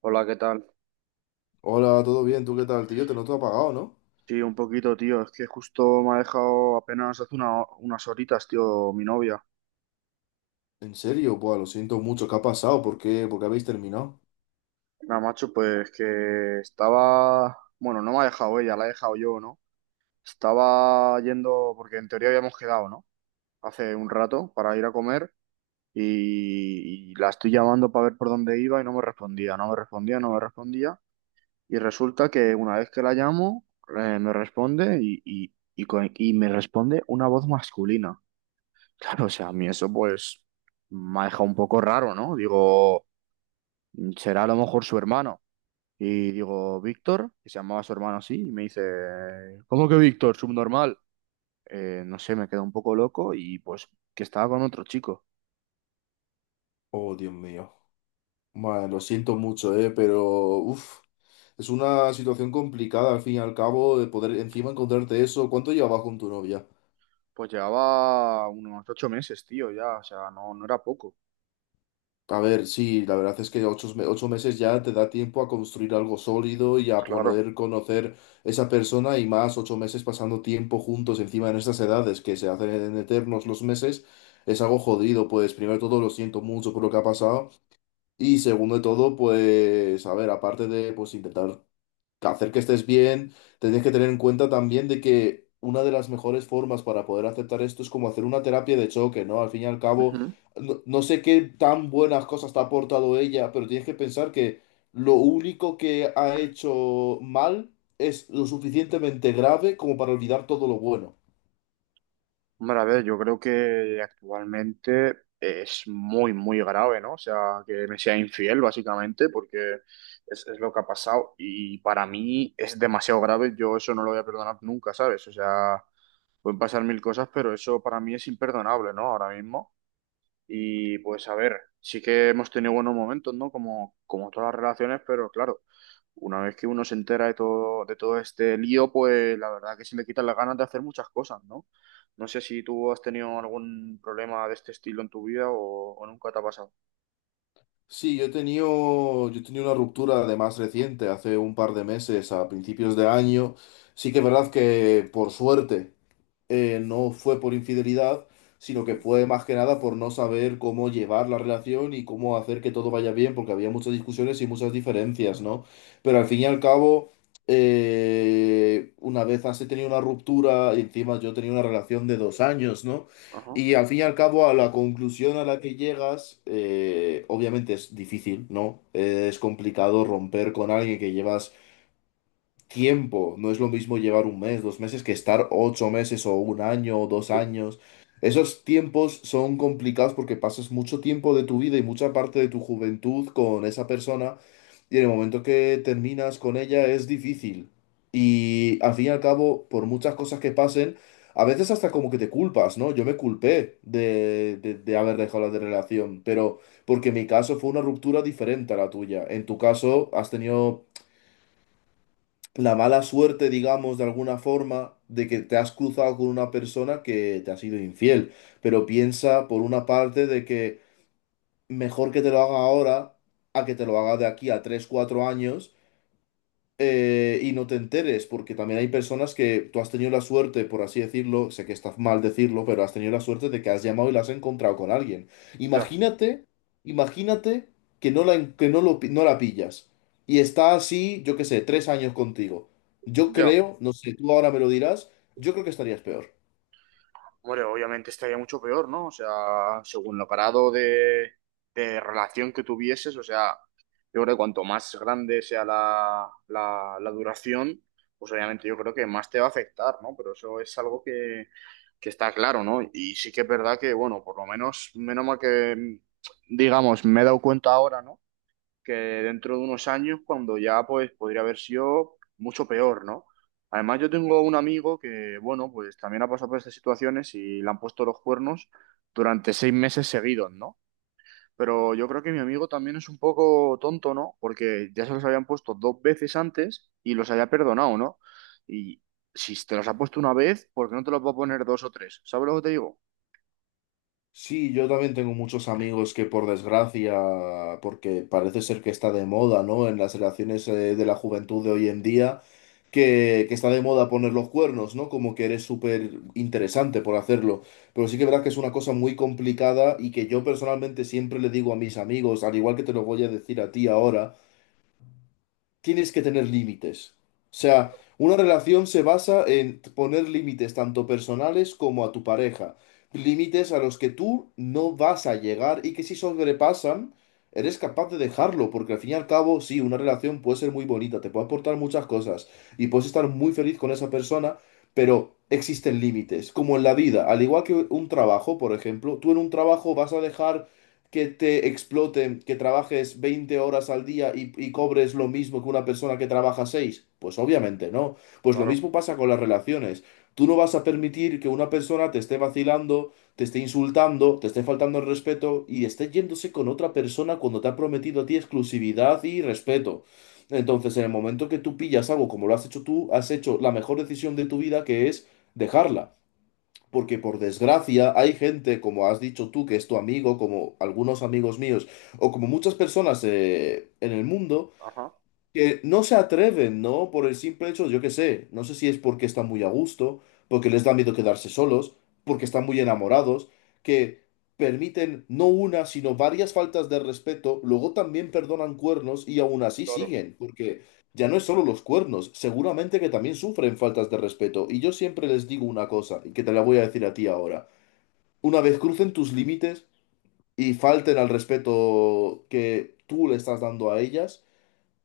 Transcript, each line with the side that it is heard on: right: Hola, ¿qué tal?
left: Hola, ¿todo bien? ¿Tú qué tal, tío? Te noto apagado, ¿no?
right: Sí, un poquito, tío. Es que justo me ha dejado apenas hace unas horitas, tío, mi novia.
left: En serio, buah, lo siento mucho. ¿Qué ha pasado? ¿Por qué? ¿Por qué habéis terminado?
right: Nada, macho, pues que bueno, no me ha dejado ella, la he dejado yo, ¿no? Estaba yendo, porque en teoría habíamos quedado, ¿no? Hace un rato para ir a comer y la estoy llamando para ver por dónde iba y no me respondía, no me respondía, no me respondía. Y resulta que una vez que la llamo, me responde y me responde una voz masculina. Claro, o sea, a mí eso pues me ha dejado un poco raro, ¿no? Digo, será a lo mejor su hermano. Y digo, Víctor, que se llamaba su hermano así, y me dice, ¿cómo que Víctor? Subnormal. No sé, me quedé un poco loco y pues que estaba con otro chico.
left: Oh, Dios mío. Bueno, lo siento mucho, pero uf, es una situación complicada al fin y al cabo de poder encima encontrarte eso. ¿Cuánto llevabas con tu novia?
right: Pues llevaba unos 8 meses, tío, ya, o sea, no, no era poco.
left: A ver, sí, la verdad es que 8 meses ya te da tiempo a construir algo sólido y a
right: Claro.
left: poder conocer esa persona y más 8 meses pasando tiempo juntos encima en estas edades que se hacen en eternos los meses, es algo jodido, pues primero de todo lo siento mucho por lo que ha pasado y segundo de todo, pues a ver, aparte de pues intentar hacer que estés bien, tienes que tener en cuenta también de que una de las mejores formas para poder aceptar esto es como hacer una terapia de choque, ¿no? Al fin y al cabo,
right: Ujú.
left: no, no sé qué tan buenas cosas te ha aportado ella, pero tienes que pensar que lo único que ha hecho mal es lo suficientemente grave como para olvidar todo lo bueno.
right: Hombre, a ver, yo creo que actualmente es muy, muy grave, ¿no? O sea, que me sea infiel, básicamente, porque es lo que ha pasado. Y para mí es demasiado grave, yo eso no lo voy a perdonar nunca, ¿sabes? O sea, pueden pasar mil cosas, pero eso para mí es imperdonable, ¿no? Ahora mismo. Y pues a ver, sí que hemos tenido buenos momentos, ¿no? Como todas las relaciones, pero claro, una vez que uno se entera de todo este lío, pues la verdad que se le quitan las ganas de hacer muchas cosas, ¿no? No sé si tú has tenido algún problema de este estilo en tu vida o nunca te ha pasado.
left: Sí, yo he tenido una ruptura además reciente, hace un par de meses, a principios de año. Sí que es verdad que por suerte. No fue por infidelidad, sino que
right: Ujú.
left: fue más que nada por no saber cómo llevar la relación y cómo hacer que todo vaya bien, porque había muchas discusiones y muchas diferencias, ¿no? Pero al fin y al cabo, una vez has tenido una ruptura, y encima yo tenía una relación de 2 años, ¿no?
right: Ajá.
left: Y al fin y al cabo, a la conclusión a la que llegas, obviamente es difícil, ¿no? Es complicado romper con alguien que llevas tiempo. No es lo mismo llevar un mes, 2 meses, que estar 8 meses o un año o 2 años. Esos tiempos son complicados porque pasas mucho tiempo de tu vida y mucha parte de tu juventud con esa persona y en el momento que terminas con ella es difícil. Y al fin y al cabo, por muchas cosas que pasen, a veces hasta como que te culpas, ¿no? Yo me culpé de haber dejado la de relación, pero porque mi caso fue una ruptura diferente a la tuya. En tu caso has tenido la mala suerte, digamos, de alguna forma, de que te has cruzado con una persona que te ha sido infiel. Pero piensa, por una parte, de que mejor que te lo haga ahora a que te lo haga de aquí a 3 4 años y no te enteres, porque también hay personas que tú has tenido la suerte, por así decirlo, sé que está mal decirlo, pero has tenido la suerte de que has llamado y la has encontrado con alguien.
right: Ya,
left: Imagínate, imagínate que no la, en- que no lo, pi- no la pillas y está así, yo qué sé, 3 años contigo. Yo
right: ya.
left: creo, no sé, tú ahora me lo dirás, yo creo que estarías peor.
right: Hombre, obviamente estaría mucho peor, ¿no? O sea, según lo parado de relación que tuvieses, o sea, yo creo que cuanto más grande sea la duración, pues obviamente yo creo que más te va a afectar, ¿no? Pero eso es algo que está claro, ¿no? Y sí que es verdad que, bueno, por lo menos, menos mal que, digamos, me he dado cuenta ahora, ¿no? Que dentro de unos años, cuando ya pues podría haber sido mucho peor, ¿no? Además, yo tengo un amigo que, bueno, pues también ha pasado por estas situaciones y le han puesto los cuernos durante 6 meses seguidos, ¿no? Pero yo creo que mi amigo también es un poco tonto, ¿no? Porque ya se los habían puesto dos veces antes y los había perdonado, ¿no? Y si te los ha puesto una vez, ¿por qué no te los va a poner dos o tres? ¿Sabes lo que te digo?
left: Sí, yo también tengo muchos amigos que por desgracia, porque parece ser que está de moda, ¿no? En las relaciones de la juventud de hoy en día, que está de moda poner los cuernos, ¿no? Como que eres súper interesante por hacerlo. Pero
right: Sí,
left: sí que es verdad que
right: macho.
left: es una cosa muy complicada y que yo personalmente siempre le digo a mis amigos, al igual que te lo voy a decir a ti ahora, tienes que tener límites. O sea, una relación se basa en poner límites tanto personales como a tu pareja. Límites a los que tú no vas a llegar y que si sobrepasan, eres capaz de dejarlo, porque al fin y al cabo, sí, una relación puede ser muy bonita, te puede aportar muchas cosas y puedes estar muy feliz con esa persona, pero existen límites, como en la vida, al igual que un trabajo, por ejemplo, tú en un trabajo vas a dejar que te exploten, que trabajes 20 horas al día y cobres lo mismo que una persona que trabaja seis. Pues obviamente no. Pues lo
right: Claro,
left: mismo pasa con las relaciones. Tú no vas a permitir que una persona te esté vacilando, te esté insultando, te esté faltando el respeto y esté yéndose con otra persona cuando te ha prometido a ti exclusividad y respeto. Entonces, en el momento que tú pillas algo como lo has hecho tú, has hecho la mejor decisión de tu vida, que es dejarla. Porque por desgracia hay gente, como has dicho tú, que es tu amigo, como algunos amigos míos, o como muchas personas en el mundo,
right: ajá.
left: que no se atreven, ¿no? Por el simple hecho, yo qué sé, no sé si es porque están muy a gusto, porque les da miedo quedarse solos, porque están muy enamorados, que permiten no una, sino varias faltas de respeto, luego también perdonan cuernos y aún así
right: Claro.
left: siguen, porque ya no es solo los cuernos, seguramente que también sufren faltas de respeto. Y yo siempre les digo una cosa, y que te la voy a decir a ti ahora. Una vez crucen tus límites y falten al respeto que tú le estás dando a ellas,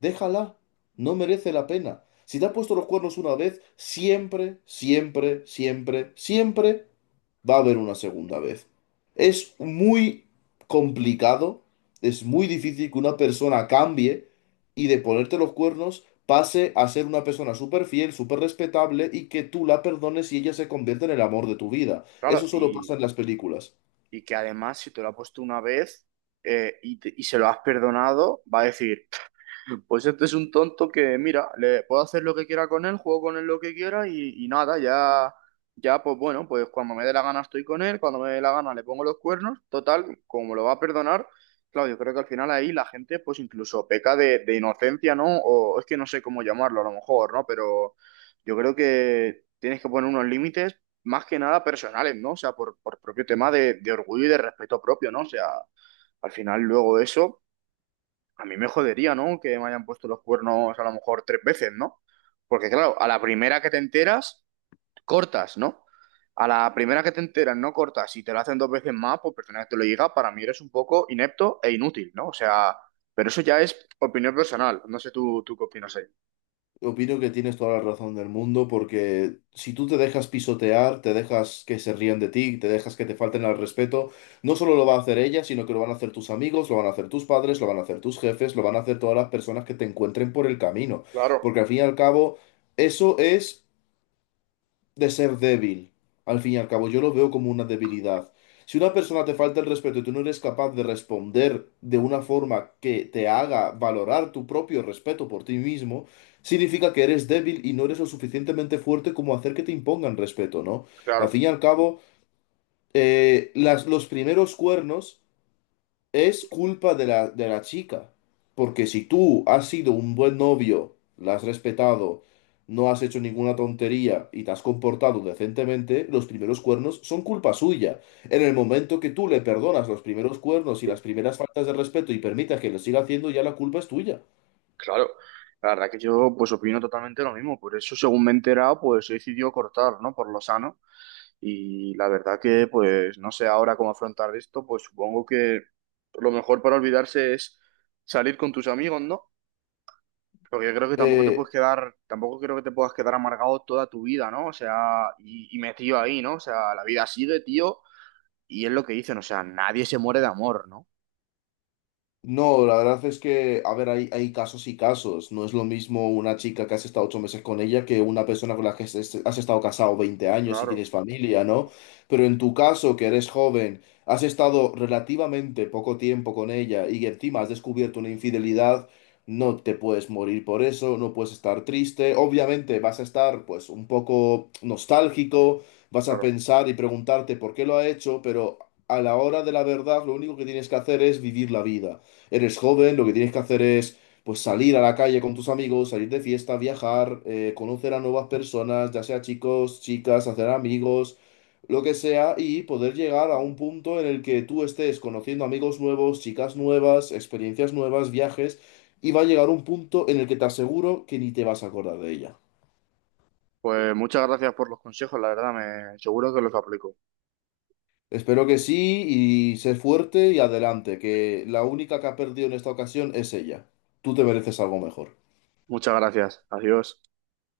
left: déjala, no merece la pena. Si te ha puesto los cuernos una vez, siempre, siempre, siempre, siempre va a haber una segunda vez. Es muy complicado, es muy difícil que una persona cambie y de ponerte los cuernos pase a ser una persona súper fiel, súper respetable y que tú la perdones y ella se convierta en el amor de tu vida. Eso
right: Claro,
left: solo
right: y
left: pasa en las películas.
right: Y que además, si te lo ha puesto una vez y se lo has perdonado, va a decir, pues este es un tonto que, mira, le puedo hacer lo que quiera con él, juego con él lo que quiera y nada, ya, ya, pues bueno, pues cuando me dé la gana estoy con él, cuando me dé la gana le pongo los cuernos, total, como lo va a perdonar, claro, yo creo que al final ahí la gente pues incluso peca de inocencia, ¿no? O es que no sé cómo llamarlo a lo mejor, ¿no? Pero yo creo que tienes que poner unos límites más que nada personales, ¿no? O sea, por propio tema de orgullo y de respeto propio, ¿no? O sea... Al final, luego eso, a mí me jodería, ¿no? Que me hayan puesto los cuernos a lo mejor tres veces, ¿no? Porque claro, a la primera que te enteras, cortas, ¿no? A la primera que te enteras, no cortas. Si te lo hacen dos veces más, pues persona que te lo diga, para mí eres un poco inepto e inútil, ¿no? O sea, pero eso ya es opinión personal. No sé tú, tú qué opinas ahí.
left: Opino que tienes toda la razón del mundo porque si tú te dejas pisotear, te dejas que se rían de ti, te dejas que te falten al respeto, no solo lo va a hacer ella, sino que lo van a hacer tus amigos, lo van a hacer tus padres, lo van a hacer tus jefes, lo van a hacer todas las personas que te encuentren por el camino.
right: Claro,
left: Porque al fin y al cabo, eso es de ser débil. Al fin y al cabo, yo lo veo como una debilidad. Si una persona te falta el respeto y tú no eres capaz de responder de una forma que te haga valorar tu propio respeto por ti mismo, significa que eres débil y no eres lo suficientemente fuerte como hacer que te impongan respeto, ¿no? Al
right: claro,
left: fin y al cabo, los primeros cuernos es culpa de la chica, porque si tú has sido un buen novio, la has respetado, no has hecho ninguna tontería y te has comportado decentemente, los primeros cuernos son culpa suya. En el momento que tú le perdonas los primeros cuernos y las primeras faltas de respeto y permitas que lo siga haciendo, ya la culpa es tuya.
right: claro. La verdad que yo pues opino totalmente lo mismo. Por eso, según me he enterado, pues he decidido cortar, ¿no? Por lo sano. Y la verdad que, pues, no sé ahora cómo afrontar esto, pues supongo que lo mejor para olvidarse es salir con tus amigos, ¿no? Porque yo creo que tampoco te
left: Eh,
right: puedes quedar, tampoco creo que te puedas quedar amargado toda tu vida, ¿no? O sea, y metido ahí, ¿no? O sea, la vida sigue, tío, y es lo que dicen, o sea, nadie se muere de amor, ¿no?
left: No, la verdad es que, a ver, hay casos y casos. No es lo mismo una chica que has estado 8 meses con ella que una persona con la que has estado casado 20 años y tienes
right: Claro,
left: familia, ¿no? Pero en tu caso, que eres joven, has estado relativamente poco tiempo con ella y encima has descubierto una infidelidad, no te puedes morir por eso, no puedes estar triste. Obviamente vas a estar, pues, un poco nostálgico, vas a
right: claro.
left: pensar y preguntarte por qué lo ha hecho, pero a la hora de la verdad, lo único que tienes que hacer es vivir la vida. Eres joven, lo que tienes que hacer es pues salir a la calle con tus amigos, salir de fiesta, viajar, conocer a nuevas personas, ya sea chicos, chicas, hacer amigos, lo que sea, y poder llegar a un punto en el que tú estés conociendo amigos nuevos, chicas nuevas, experiencias nuevas, viajes, y va a llegar un punto en el que te aseguro que ni te vas a acordar de ella.
right: Pues muchas gracias por los consejos, la verdad, me seguro que los aplico.
left: Espero que sí y sé fuerte y adelante, que la única que ha perdido en esta ocasión es ella. Tú te mereces algo mejor.
right: Muchas gracias. Adiós.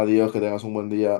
left: Adiós, que tengas un buen día.